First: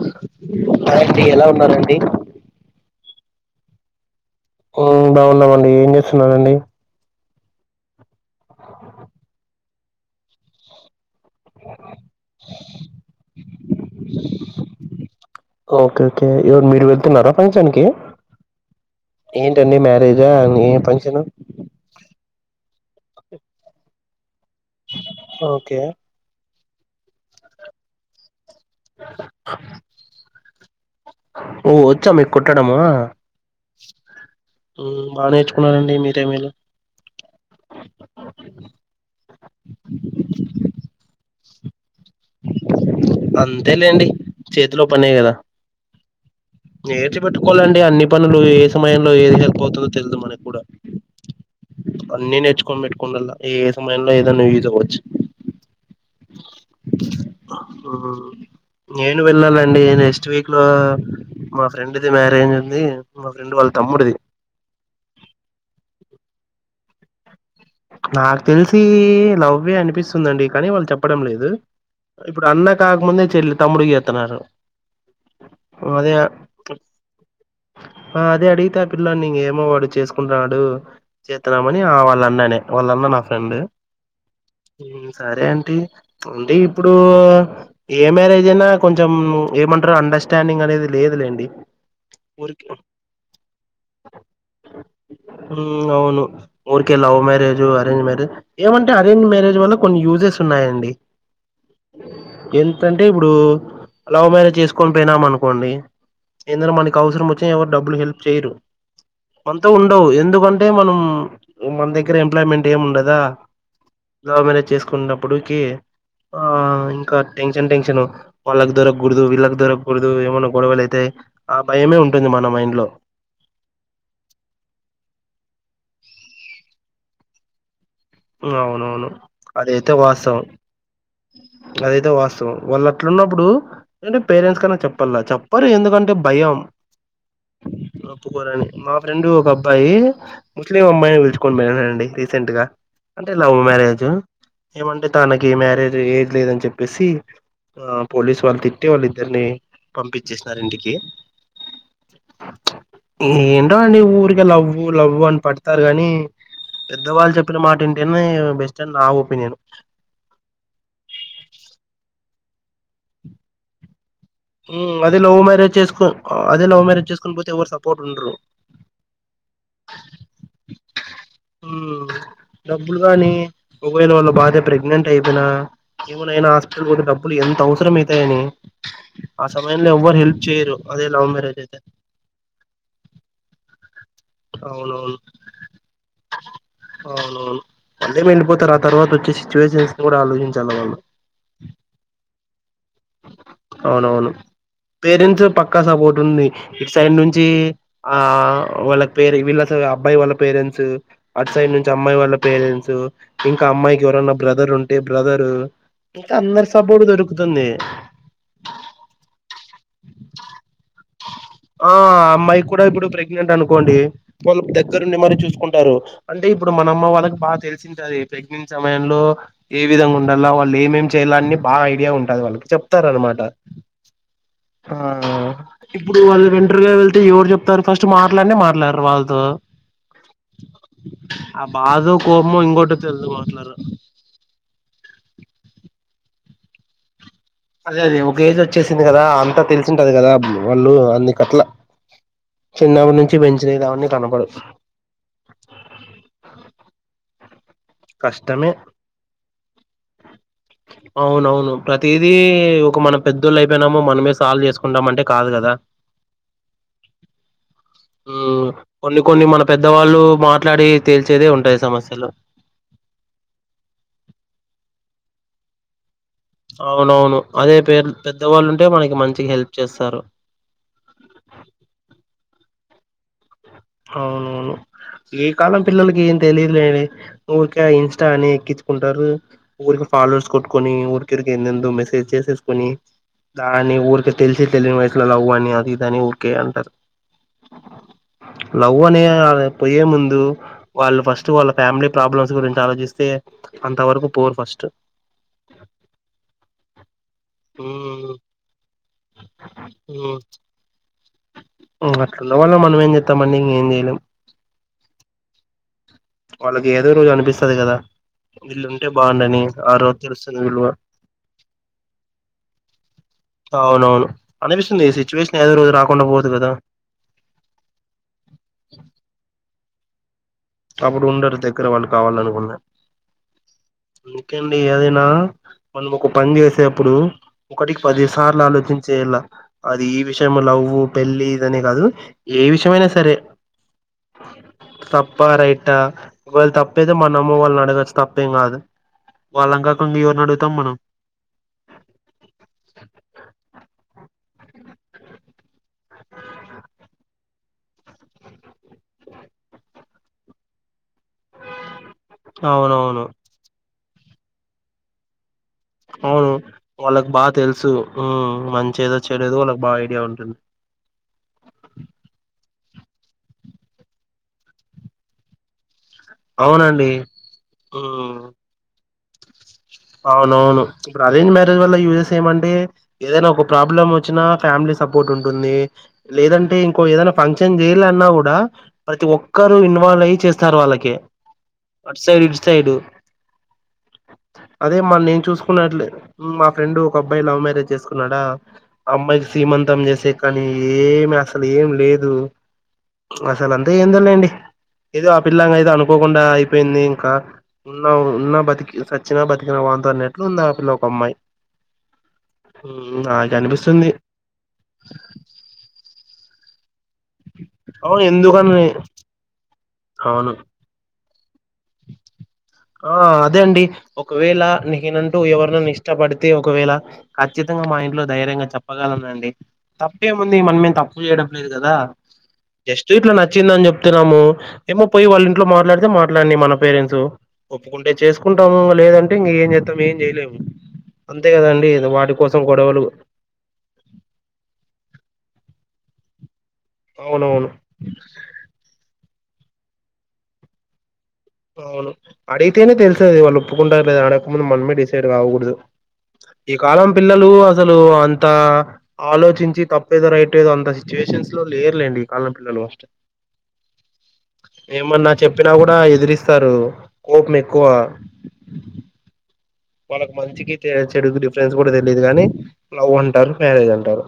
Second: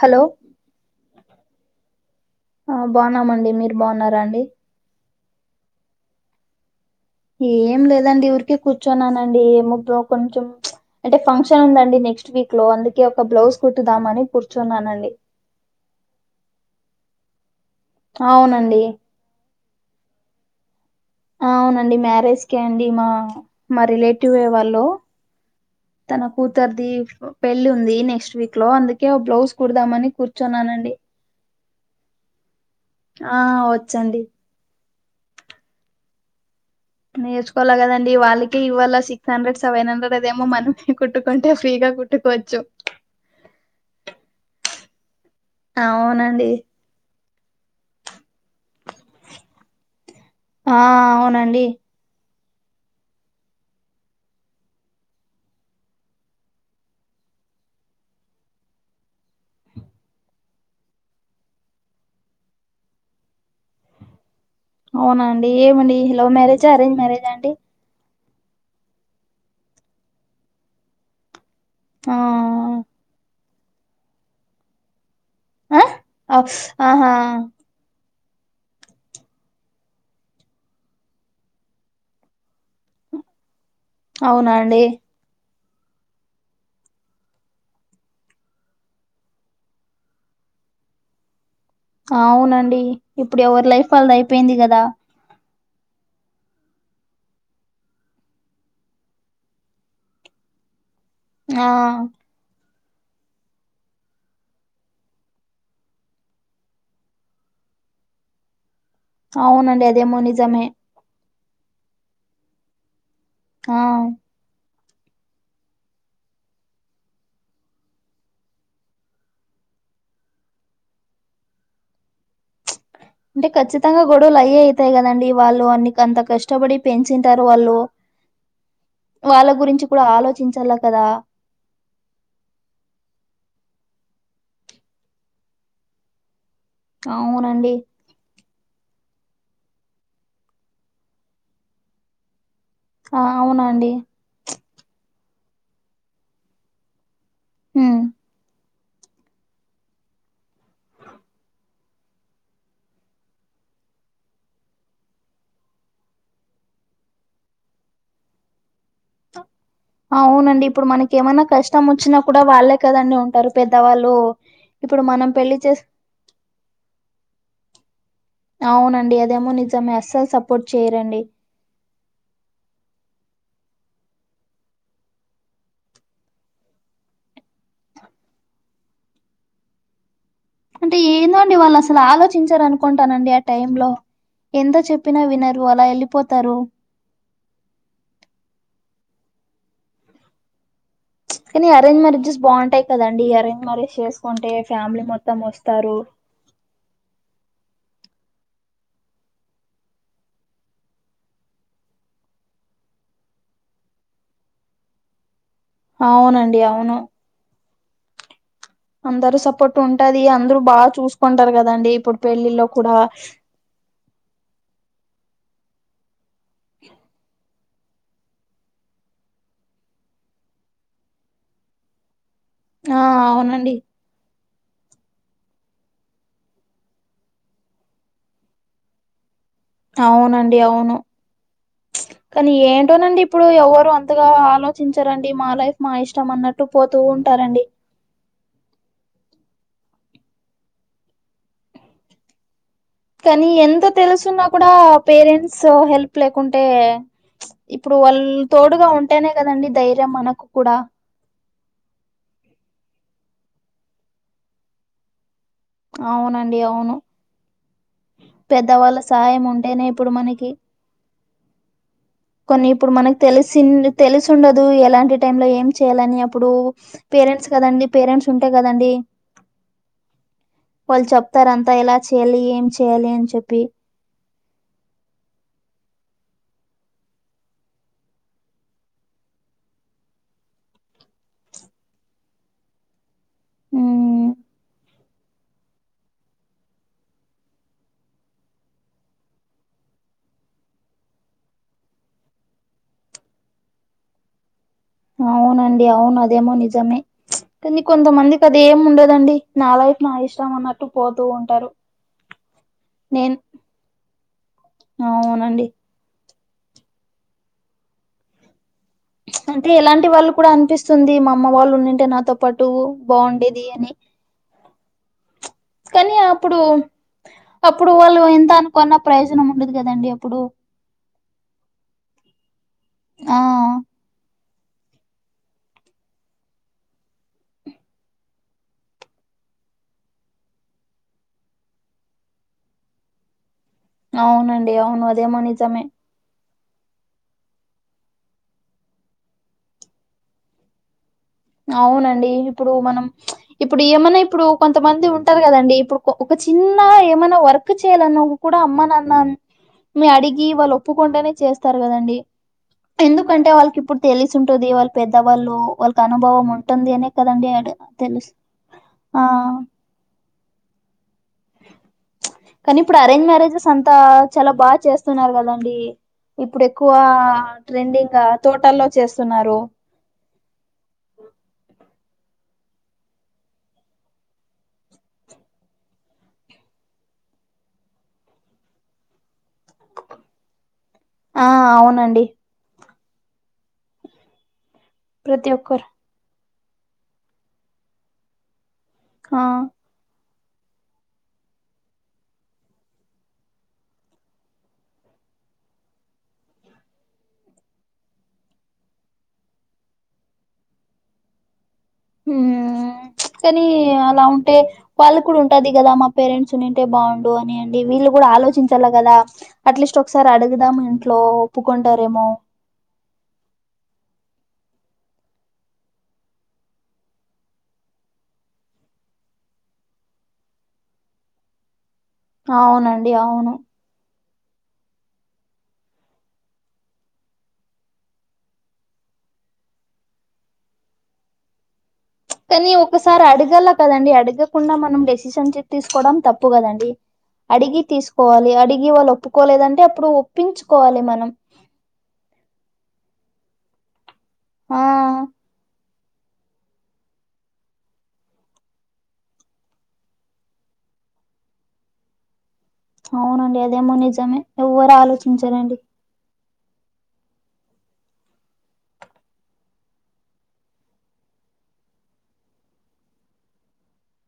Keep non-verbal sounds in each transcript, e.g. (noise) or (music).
Hello hi అండి ఎలా ఉన్నారు అండి ఆ బాగున్నామండి మీరు బాగున్నారా అండి ఉ బాగున్నామండి ఏం చేస్తున్నారు అండి ఏం లేదండి ఊరికే కూర్చోన్నానండి ఏ ముగ్ కొంచెం అంటే ఫంక్షన్ క్షన్ ఉందండి నెక్స్ట్ వీక్ లో అందుకే ఒక బ్లౌజ్ కుట్టుదామని కూర్చున్నాను అండి ఓకే ఓకే ఎవరు మీరు వెళ్తున్నారా పంక్షన్ కి అవునండి ఏంటండి మ్యారేజ్ ఏ ఫంక్షన్ అవునండి మ్యారేజ్కే అండి మా మా రిలేటివ్ వాళ్ళు ఓకే తన కూతుర్ది పెళ్లి ఉంది నెక్స్ట్ వీక్ లో అందుకే ఓ బ్లౌజ్ కుడదామని కూర్చున్నానండి ఓ వచ్చా మీకు కుట్టడము ఆ వచ్చు అండి ఉ బాగా నేర్చుకున్నరండి మీరే మేలు నేర్చుకోళ్ల కదండి వాళ్ళకి ఇవ్వాళ్ళ సిక్స్ హండ్రెడ్ సెవెన్ హండ్రెడ్ అదేమో మనమే కుట్టుకుంటే ఫ్రీగా కు ట్టుకోవచ్చు అంతే లేండి చేతిలో పనే కదా అవును అండి నేర్చి పెట్టుకోవాలండి అన్ని పనులు ఏ సమయంలో ఏది హెల్ప్ అవుతుందో తెలిదు మనకి ఆ అవునండి అన్నీ నేర్చుకొని పెట్టుకోండల్లా ఏ సమయంలో ఏదన్న యూజ్ అవ్వచ్చు నేను వెళ్ళాలండి నెక్స్ట్ వీక్ లో మా ఫ్రెండ్ది మ్యారేజ్ ఉంది మా ఫ్రెండ్ వాళ్ళ తమ్ముడిది అవునా అండి ఏమండి లవ్ మ్యారేజా అరేంజ్ మ్యారేజా అండి నాకు తెలిసి లవ్వే అనిపిస్తుందండి కానీ వాళ్ళు చెప్పడం లేదు ఆ ఇప్పుడు అన్న కాకముందే చెల్లి తమ్ముడుకి చేతన్నారు ఆ అదే ఆ ఆహా ఆ అదే అడిగితే ఆ పిల్లల్ని ఏమో వాడు చేసుకుంటాడు చేతాన్నామని ఆ వాళ్ళ అన్నానే వాళ్ళ అన్న నా ఫ్రెండ్ అవునండి హ్మ్. సరే అంటి తుండి ఇప్పుడు ఏ మ్యారేజ్ అయినా కొంచెం ఏమంటారు అండర్స్టాండింగ్ అనేది లేదు లేండి అవునండి ఇప్పుడు ఎవరు లైఫ్ వాళ్ళది అయిపోయింది కదా ఉ అవును ఊరుకే లవ్ మ్యరేజ్ డు అరేంజ్ మ్యారేజ్ ఏమంటే అరేంజ్ మ్యారేజ్ వల్ల కొన్ని యూజెస్ ఉన్నాయండి ఆ ఎంత అంటే ఇప్పుడు లావ్ మ్యారేజ్ చేసుకొని పోయినామనుకోండి ఏందన్నా మనకు అవసరం వచ్చే ఎవరు డబ్బులు హెల్ప్ చేయరు మనతో అవునండి ఉండవు అదేమో నిజమే ఎందుకంటే మనం మన దగ్గర ఎంప్లాయ్మెంట్ ఏమిండదా ఆ లవ్ మ్యారేజ్ చేసుకున్నప్పుడుకి ఆ ఇంకా టెన్షన్ టెన్షన్ వాళ్లకు దొరక్కకూడదు వీళ్ళకి దొరక్కకూడదు ఏమన్నా గొడవలు అయితే ఆ భయమే ఉంటుంది మన మైండ్ లో అంటే ఖచ్చితంగా గొడవలు అయ్యా అయితయి కదండీ వాళ్లు అన్ని అంత కష్టపడి పెంచుంటారు వాళ్ళు అవునవును వాళ్ల గురించి అదైతే కూడా వాస్తవం ఆలోచించాల కదా అదైతే వాస్తవం వాళ్ళు అట్లు ఉన్నప్పుడు అంటే పేరెంట్స్ కన్నా చెప్పాలా చెప్పరు ఎందుకంటే భయం అవునండి ఒప్పుకోరని మా ఫ్రెండ్ ఒక అబ్బాయి ముస్లిం అమ్బాయిని తెచ్చుకొని పోయినండి రీసెంట్ గా ఆ అంటే లవ్ అవునండి మ్యారేజ్ ఏమంటే తనకి మ్యారేజ్ ఏట్ లేదని చెప్పేసి ఉమ్ ఆ పోలీసు వాళ్ళు తిట్టి వాళ్ళిద్దర్నీ పంపించేసినారు ఇంటికి ఏంటో అండి ఊరికే లవ్వు లవ్వు అని పడతారు గాని పెద్ద వాళ్ళు చెప్పిన మాట వింటేనే బెస్ట్ అని నా ఒపీనియన్ అవునండి ఇప్పుడు మనకి ఏమైనా కష్టం వచ్చినా కూడా వాళ్లే కదండీ ఉంటారు పెద్దవాళ్ళు ఇప్పుడు అదే మనం లవ్ పెళ్లి మ్యారేజ్ చేస్ చేసుకో అదే లవ్ మ్యారేజ్ చేసుకోకపోతే ఎవరు సపోర్ట్ ఉండరు అవునండి అదేమో నిజమే అస్సలు సపోర్ట్ చేయరండి ఉమ్ డబ్బులు గాని ఒకవేళ వాళ్ల భార్య ప్రెగ్నెంట్ అయిపోయిన ఏమనైనా హాస్పిటల్ పోతే డబ్బులు ఎంత అవసరమ అయితే అని ఆ సమయంలో ఎవ్వరు హెల్ప్ అంటే లవ్ ఏందో అండి మ్యారేజ్ వాళ్ళ అయితే అసలు ఆలోచించార అనుకుంటానండి ఆ టైంలో ఎంత అవునవును చెప్పినా వినరు అలా వెళ్ళిపోతారు అవునవును మల్లెం వెళ్ళిపోతారు ఆ తర్వాత వచ్చే సిచువేషన్ కూడా ఆలోచించాలి వాళ్ళు కానీ అరేంజ్ మ్యారేజ్ స్ బాగుంటాయి కదండీ అరేంజ్ మ్యారేజ్ అవునవును చేసుకుంటే ఫ్యామిలీ మొత్తం పేరెంట్స్ పక్కా వస్తారు సపోర్ట్ ఉంది ఇటు సైడ్ నుంచి ఆ వాళ్ల పేర వీళ్లు అసలా అబ్బాయి వాళ్ళ పేరెంట్స్ అటు సైడ్ నుంచి అమ్మాయి వాళ్ళ పేరెంట్స్ ఇంకా అమ్మాయికి ఎవరైనా బ్రదర్ ఉంటే బ్రదర్ ఇక అవునండి అందరు అవును సపోర్ట్ దొరుకుతుంది అందరూ సపోర్ట్ ఉంటది అందరూ బాగా చూసు ఉంటారు కదా ఆ అమ్మాయి కూడా ఇప్పుడు ప్రెగ్నెంట్ అనుకోండి వాళ్ల దగ్గరుండి మరి చూసుకుంటారు అంటే ఇప్పుడు మన అమ్మ వాళ్లకి బాగా తెలిసిద్ది అది ప్రెగ్నెన్సీ సమయంలో ఏ విధంగా ఉండాల్నా వాళ్ళు ఏమేం చేయాల్నా అని బాగా ఐడియా ఉంటది వాళ్లకి ఆ చెప్తారన్నమాట అవునండి ఆ ఇప్పుడు వాళ్ళు వెంటర్గా వెళ్తే ఎవరు చెప్తారు ఫస్ట్ మాట్లాడినే మాట్లాడరు వాళ్ళతో అవునండి అవును ఆ బాధో కానీ కోపమో ఇంకోటో ఏంటోనండి తెలిదు ఇప్పుడు మాట్లాడరు ఎవరు అ ఎంతగా ఆలోచించారండి. మా లైఫ్ మా ఇష్టం అన్నట్టు పోతూ ఉంటారండి. అదే అది ఒక ఏజ్ వచ్చేసింది. కదా అంతా తెలిసింటది కదా వాళ్ళు అన్నికట్లా కానీ ఎంత అవన్నీ తెలుసున్నా కనపడవు కూడా పేరెంట్స్ హెల్ప్ లేకుంటే ఇప్పుడు వాళ్ళు కష్టమే తోడుగా ఉం అంటేనే కదండి ధైర్యం మనకు కూడా అవునవును ప్రతిదీ ఒక మన పెద్దోళ్ళు అయిపోయినామో మనమే సాల్వ్ చేసుకుంటామంటే కాదు కదా అవునండి అవును పెద్దవాళ్ళ కొన్ని సహాయం కొన్ని మన ఉంటేనే ఇప్పుడు పెద్దవాళ్ళు మనకి మాట్లాడి తేల్చేదే ఉంటాయి. సమస్యలు కొన్ని ఇప్పుడు మనకు తెలిసి తెలిసి ఉండదు ఎలాంటి టైమ్ లో ఏం చేయాలని ఇప్పుడు అవునవును పేరెంట్స్ అదే కదండి. పేర్ పేరెంట్స్ ఉంటాయి పెద్దవాళ్ళు ఉంటే కదండి మనకి మంచిగా హెల్ప్ చేస్తారు వాళ్ళు చెప్తారు. అంతా ఏలా చెయ్యాలి ఏం చెయాలి అని చెప్పి అవునవును ఈ కాలం పిల్లలకి ఏం తెలియదులేవే ఊరికే ఇస్టా అని ఎక్కించుకుంటారు. ఊరికి ఫాలోవర్స్ కొట్టుకొని ఊరికిరికకే ఎందుకో మెసేజ్ లు చేసేసుకొని దాని ఉమ్ ఊరికే తెలిసి తెలియని వయసు లో లవ్వు అని అది ఇదని ఊరికే అంటారు లవ్వనే పొయ్యే ముందు వాళ్ళు ఫస్ట్ వాళ్ళ ఫ్యామిలీ ప్రాబ్లమ్స్ గురించి ఆలోచిస్తే అంత వరకు పోరు ఫస్ట్ అవునండి అవును అదేమో నిజమే కానీ ఉమ్ కొంతమందికి అది ఏం ఉండదండి నా లైఫ్ నా ఇష్టం అన్నట్టు పోతూ ఉంటారు. అట్న వాల్ల మనం ఏం నేను చెస్తాం అండి ఇంక మనం ఏం చెయలేం అవునండి వాళ్ళకి ఏదో రోజు అనిపిస్తది గదా అంటే ఇలాంటి వాళ్ళు కూడా తెలుస్తుంది విలువ అనిపిస్తుంది. మా అమ్మ వాళ్ళు ఉన్నంటే నాతో పాటు టు బాగుండేది అని అవునవును అనిపిస్తుంది ఈ సిచ్యువేషన్ ఏదో రోజు కానీ రాకుండా పోదు అప్పుడు కదా అప్పుడు వాళ్ళు ఏంతానుకున్న ప్రయోజనం ఉండదు కదండి అప్పుడు అప్పుడు ఉండరు దగ్గర వాళ్ళు కావాలనుకున్నా ఆ ఇంకండి ఏదైనా మనం ఒక పని చేసేప్పుడు ఒకటికి పది సార్లు ఆలోచించేలా అది ఈ విషయము లవ్వు పెళ్లి ఇదనే కాదు ఏ విషయమైనా సరే అవునండి అవును అదేమో తప్పా నిజమే రైటా ఒకవేళ వాళ్ళ తప్పైతే మనం వాళ్ళని అడగచ్చు తప్పేం కాదు. వాళ్ళం కాకుండ ఎవరిని అడుగుతాం మనం అవునండి ఇప్పుడు మనం ఇప్పుడు ఏమైనా ఇప్పుడు కొంతమంది ఉంటారు కదండి. ఇప్పుడు ఒక చిన్న గా ఏమైనా వర్క్ చేయాలన్నా కూడా అమ్మ నాన్నను అడిగి వాళ్ళు ఒప్పుకుంటేనే చేస్తారు కదండి. అవునవును ఎందుకంటే వాళ్ళకి ఇప్పుడు తెలిసి ఉంటది వాళ్ళ పెద్దవాళ్ళు వాళ్ళు అనుభవం అవును ఉంటుంది. అనే వాళ్ళకి కదండి బాగా ఆడు తెలుసు ఉమ్, మంచి ఏదో ఆ చెడు ఏదో వాళ్ళకి బాగా ఐడియా ఉంటుంది కానీ ఇప్పుడు అరేంజ్ మ్యారేజెస్ అంతా చాలా బాగా చేస్తున్నారు కదండి ఇప్పుడు ఎక్కువ అవునండి ట్రెండింగ ఉమ్. తోటాల్లో చేస్తున్నారు అవునవును ఇప్పుడు అరేంజ్ మ్యారేజ్ వల్ల యూజెస్ ఏమంటే ఏదైనా ఒక ప్రాబ్లం వచ్చినా ఫ్యామిలీ సపోర్ట్ ఉంటుంది లేదంటే ఇంకో ఏదైనా ఫంక్షన్ చేయాలే ఆన్నా గూడా ప్రతి ఒక్కరు ఇన్వాల్వ్ అయి చేస్తారు వాళ్ళకి, ఆ అటు అవునండి సైడ్ ఇటు సైడు అదే మ నేను ప్రతి ఒక్కరు చూసుకున్నట్లే, మా ఫ్రెండ్ ఒక అబ్బాయి లవ్ మ్యారేజ్ చేసుకున్నాడా ఆ అమ్మాయికి సీమంతం చేసే కానీ, ఏమి అసలు ఏమి లేదు. అసలు అంత ఏందో లేండి. ఏదో ఆ పిల్లాంగ ఏదో అనుకోకుండా అయిపోయింది ఇంకా, ఉన్న ఉన్న బతికి సచ్ చ్చినా బతికిన వాంతోనే అన్నట్లు ఉంది ఆ పిల్ల ఒక అమ్మాయి. ఉమ్ ప్చ్ నాకు కానీ అనిపిస్తుంది అలా ఉంటే వాళ్ళకు కూడా ఉంటాది కదా మా పేరెంట్స్ ర్చునింటే బాగుండు అని అండి, వీళ్ళు అవును గుడా ఎందుకని ఆలోచించాల గదా. అట్లీస్ట్ ఒకసారి అవును అడుగుదాం ఇంట్లో, ఒప్పుకుంటారేమో ఆ అదే అండి, ఒకవేళ నకేనంటూ ఎవరినన్న ఇష్టపడితే ఒకవేళ ఖచ్చితంగా మా ఇంట్లో ధైర్యంగా చెప్పగలనండి. తప్పేముంది మనమేం తప్పు చేయడం లేదు కదా, జస్ట్ అవునండి ఇట్లా అవును నచ్చిందని చెప్ చెప్తనము ఏమో పోయి వాళ్ళ ఇంట్లో మాట్లాడితే మాట్లాడిని మనం పేరెంట్స్ ఒప్పుకుంటే చేసుకుంటాము, ఇంగ లేదంటే ఇంక ఏం చేస్తాం ఏం చేయలేము. అంతే కదండి ఇదా వాడి కానీ ఒకసారి అడగల్ల కదండి, అడగకుండా మనం డెసిషన్ కి తీసుకోవడం తప్పు కదండి. అవునవును అడిగి తీసుకోవాలి అడిగి వాళ్ళు ఒప్పుకోలేదంటే అప్పుడు ఒప్పించుకోవాలి మనం. అవును అడిగితేనే తెలిసేది వాళ్ళు ఒప్పుకుంటారో లేదో, అడక్కముందు ఆ మనమే డిసైడ్ కావకూడదు ఈ కాలం పిల్లలు అసలు అంత ఆలోచించి తప్పేదో రైట్ ఏదో అంత సిచ్యువేషన్స్ లో లేర్లేండి ఈ కాలం పిల్లలు. అవునండి అదేమో నిజమే ఎవరు ఆలోచించరండి. నా ఎదురిస్ సరు కోపం ఎక్కువ వాళ్ళకి మంచికి చెడుకి డిఫరెన్స్ గుడా తెలీదూ కని, లవ్ అంటారు మ్యారేజ్ అంటారు.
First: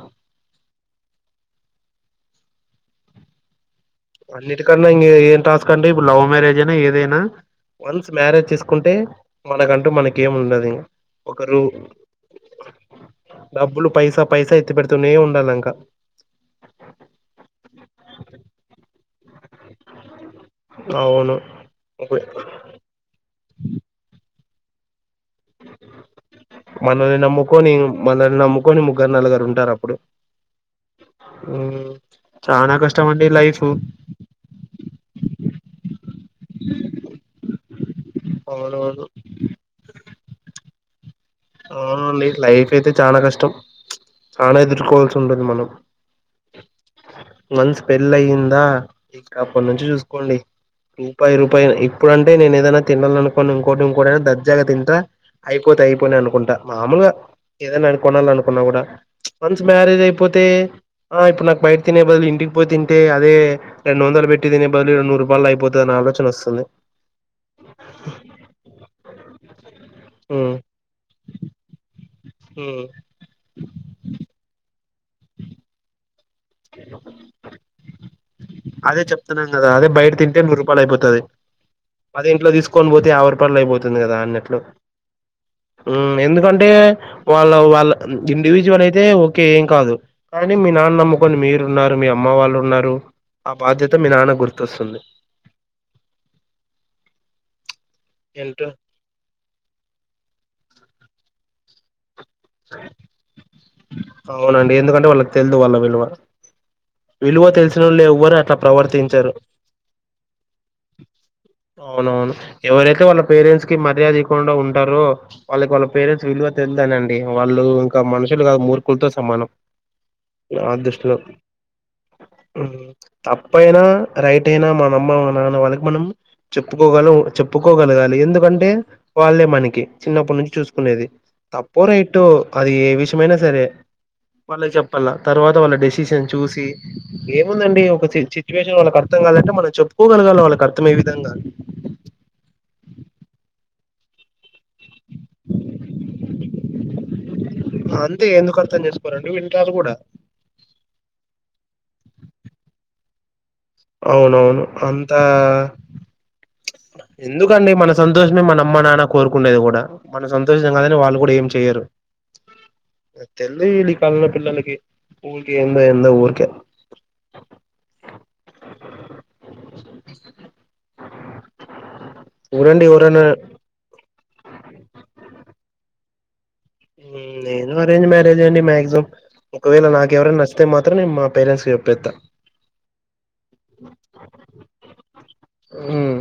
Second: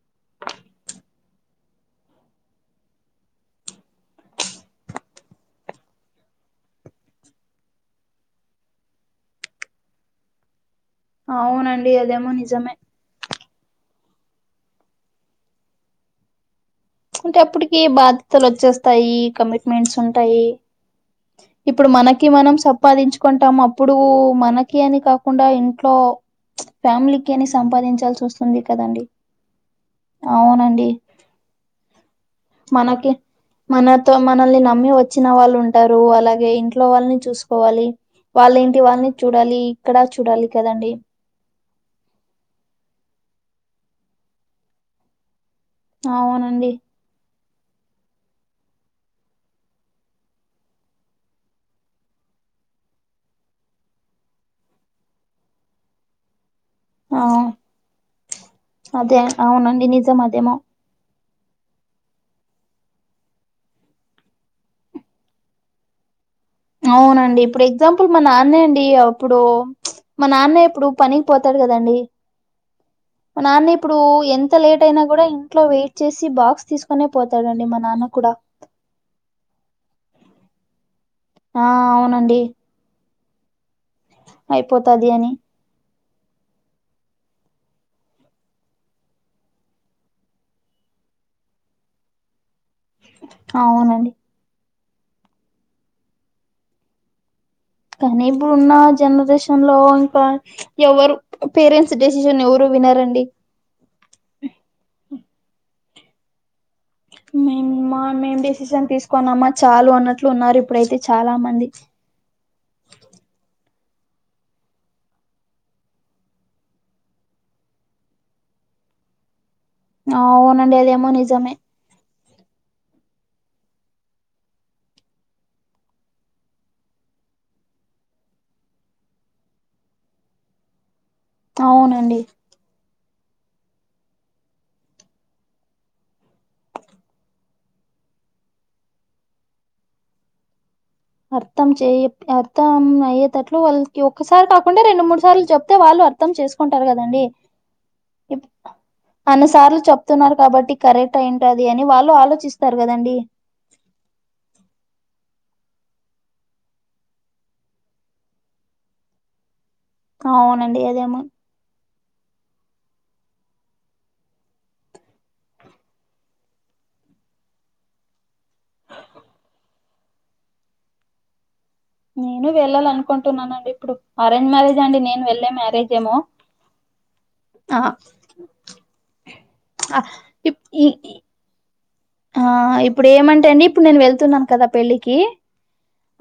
అన్నిటికన్నా ఇంగ ఏం టాస్కు అండి, ఇప్పుడు లవ్ మ్యారేజ్ నా ఏదైనా. వన్స్ మ్యారేజ్ చేసుకుంటే మనకంటూ మనకి ఏం ఉండది అవునండి అదేమో నిజమే డబ్బులు పైసా పైస ఎత్తి పెడితూనే ఉండాల ఇంక అంటే అప్పటికి బాధ్యతలు వచ్చేస్తాయి కమి మిల్స్ ఉంటాయి, అవును ఇప్పుడు మనకి మనం సబ్ పాదించుకుంటాం అప్పుడు మనకి అని కాకుండా ఇంట్లో మనల్ని ఫ్యామిలీకి అని నమ్ముకొని సంపాదించాల్సి మనల్ని వస్తుంది నమ్ముకొని కదండి ముగ్గరు నలగరు ఉంటారప్పుడు. అవునండి ఉమ్ చానా కష్టం మనకి అండి లైఫు మనతో మనల్ని నమ్మి వచ్చిన వాళ్ళు ఉంటారు, అలాగే ఇంట్లో వాళ్ళని చూసుకోవాలి. వాళ్ళింటి అవునవును వాళ్ళని చూడాలి, ఇక్కడా చూడాలి కదండి. అవునండి లైఫ్ అయితే చానా కష్టం, చాలా ఎదుర్కోవాల్సి ఉంటుంది మనం. అవునండి వన్స్ పెళ్లి అయ్యిందా, ఇకా అప్పటి నుంచి చూసుకోండి ఇంకా రూపాయి రూపాయి ఇప్పుడు అంటే నేను ఏదన్నా తినాలనుకోని ఇంకోటి ఇంకోటైనా దర్జాగా తింటా. అయిపోతే అయిపోలే అనుకుంటా. మామలుగా ఆ ఏదన్నా కొనాలి అనుకున్న గుడ అదే ప్చ్ వన్స్ అవునండి మ్యారేజ్ నిజం అయిపోతే అదేమో ఆ ఇప్పుడు నాకు బయట తినే బదులు ఇంటికి పో తింటే, అదే రెండు వందలు పెట్టి తినే బదులు రెండు రూపాయలతో అయిపోతది అన్న ఆలోచన వస్తుంది అవునండి ఇప్పుడు ఎగ్జాంపుల్ మా నాన్నే అండి అప్పుడు, ప్చ్ మా నాన్నే ఇప్పుడు పనికి పోతాడు కదండి. ఓ మా నాన్న ఇప్పుడు ఎంత లేటైనా గుడా ఇంట్లో వెయిట్ చేసి బాక్స్ తీస్కొనే పో తాడండి మా నాన్న కూడ అదే చెప్తున్నాను కదా అదే బైట తింటే నూర్రు రూపాయలు అయిపోతది ఆ అదే అవునండి ఇంట్లో దీస్కొని బోతే యావై (unintelligible) అయిపోతుంది గాద అన్యట్లు అయిపోతది అని ఊ ఎందుకంటే వాళ్ళ వాళ్ళ ఇండివిజ్వల్ అయితే ఓకే ఏం కాదు కానీ మీ నాన్న నమ్ముకొని మీరు ఉన్నారు మీ అమ్మ వాళ్ళు ఉన్నారు ఆ బాధ్యత అవునండి మీ నాన్నగ్ గుర్తొస్తుంది కానీ ఏంటో ఇబ్బుడున్నా జనరేషన్ లో ఇంకా ఎవరు పేరెంట్స్ డెసిజన్ ఎవ్ రు వినరండి అవ్నండి ఎందుకంటే వాళ్ళక్ తెల్దు వాళ్ళ విలువ విలువ మేం మా తెలిసినోళ్ళు ఎవ్వరు మేం అట్లా డిసిజన్ ప్రవర్తించరు తీస్కొన్నామా చాలు అన్నట్లు ఉన్నారు ఇప్పుడైతే చాలా మంది అవునవును ఎవరైతే వాళ్ళ పేరెంట్స్ కి మర్యాదీకుండ ఉంటారో వాళ్ళకి వాళ్ళ పేరెంట్స్ విలువ తెల్దని డి వాళ్ళు ఇంక మనుషులు గాదు మూర్ఖుల్తో సమానం నా అవునండి అదేమో దుష్లో నిజమే ఊ తప్పైనా రైటైనా మన అమ్మ మా నాన్న వాళ్ళకి మనం చొప్పుకోగల ఉ చెప్పుకోగలగాలి ఎందుకంటే వాళ్ళే మనకి చిన్నప్పున్నించి చూస్కునేది ప్పో అవునండి రైటో అది ఏ విషమైనా సరే వాళ్ళక్ షెప్పల తర్వాత వాళ్ళ డెసిషన్ చూసి ఏముందండి ఒక సి సిచ్యువేషన్ వాళ్ళకి అర్థం గాదంటే మనం చొప్పుకోగలగాల వాళ్ళకి అర్థం అయ్యే వి అర్థం చేయ్యప్ అర్థం అయ్యేటట్లు వాళ్ళ్కి ఒక్కసార్ కాకుండా రెండు మూడ్ సార్లు చొప్తే వాళ్ళు అర్థం చేస్కుంటారు కదండి అంతే ఇప్ ఎందుకు అర్థం చేసుకోరండి వింటారు అన్నసార్లు కూడా చెప్తున్నారు కాబట్టి కరెక్ట్ అయింటాది అని వాళ్ళు ఆలోచిస్తారు గదండి అవునవును హంతా ఎందుకండి మన సంతోష్మే మన అమ్మ నాన్న కోరుకుండేది గూడ మన సంతోషంగా అవునండి అనేది వాళ్ళు అదేమో గూడేం టెయ్యరు ఆ తెల్దు ఈల్లు ఈ కాలంలో పిల్లొల్లకి ఊర్కే ఎందో ఎందో ఊర్కే నేను చూడండి వెళ్ళాల్ ఎవరైనా అనుకుంటున్నానండి ఇప్పుడు అరేంజ్ మ్యారేజ్ అండి నేన్ వెళ్లే మ్యారేజ్ ఏమో నేను ఆ అరేంజ్ మ్యారేజే అండి మాక్సిమం ఒకవేళ ఆ నాకు ఎవరన్న నచ్చితే మాత్రం నేను మా ఫేరెన్స్ జొప్యేత్త ఆహా ఇప్పుడేమంటే అండి ఇప్పుడు నేను వెళ్తున్నాను కదా పెళ్ళికీ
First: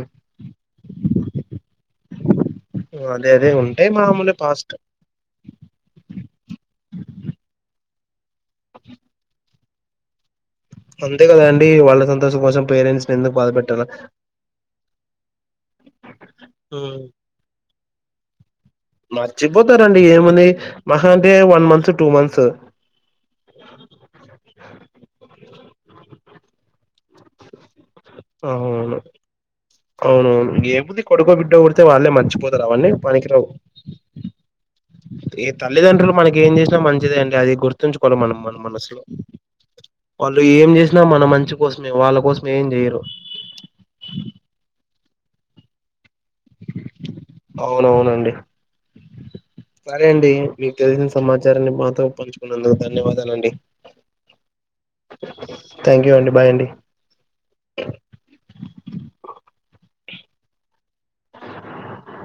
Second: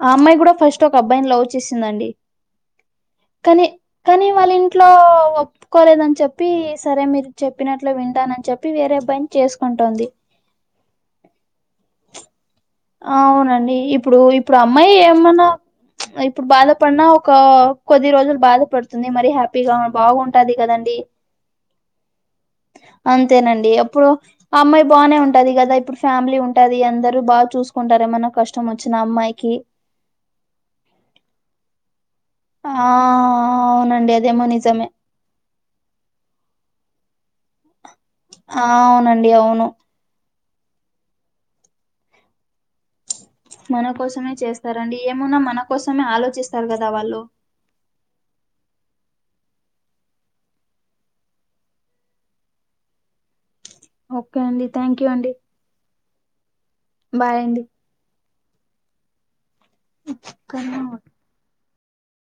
ఆ అమ్మాయ్ కూడా ఫస్టొక అబ్బాయ్ న్ లవ్ చేసిందండి అదే అదే కాని ఉంటాయి కానీ మామూలే పాస్ట్ వాళ్ళింట్లో ఒప్ కోలేదన్ చొప్పీ సరే మీర్ చొప్పినట్లు వింటానన్ చొప్పి వేరే అబ్బాయిన్ చేస్కుంటోంది అంతే కదా అండి వాళ్ళ సం తో (unintelligible) ఆవునండి ఇప్పుడు ఇప్పుడు అమ్మాయి ఏమన్నా ఇప్పుడు బాధపన్నా క్కా కొద్ది రోజుల్ బాధ పడు మర్చిపోతారండి ఏముంది మాహా అంటే వన్ మంతు టూ మంత్సు అంతేనండి ఎప్పుడొ ఆమ్మాయ్ బానే ఉంటది గదా ఇప్పుడ్ ఫ్యామ్లీ ఉంటది అందరూ బాగ్ చూస్కుంటారేమన్న అహును అవునవును ఏముంది కొడుకో బిడ్డో బుడితే వాళ్ళే మర్చిపో అహా అవునండి అదేమో నిజమే ఏ తల్లిదండ్రులు మనకి ఏం జేస్నా మంచిదే అండి అది గుర్తుంచుకోల్ల మనం మన ఆ మనసులో అవునండి అవును వాళ్ళు ఏం జేస్నా మన మంచి కోస్మే వాళ్ళ కోస్మే ఏం జెయ్యరు మన కోసమే చేస్తారండి ఏమున్నా మన కోస్మే ఆలోచిస్తారు కదా వాళ్ళు అవునవునండి సరే అండి మీక్ తెల్సిన సమాచారాన్ని మాతో పంచుకునందుక్ ధన్యవాదాలండి ఓకే అండి థ్యాంక్ యూ అండి థాంక్యూ యు అండి బాయ్ అండి బాయ్ అండి క్క నోవా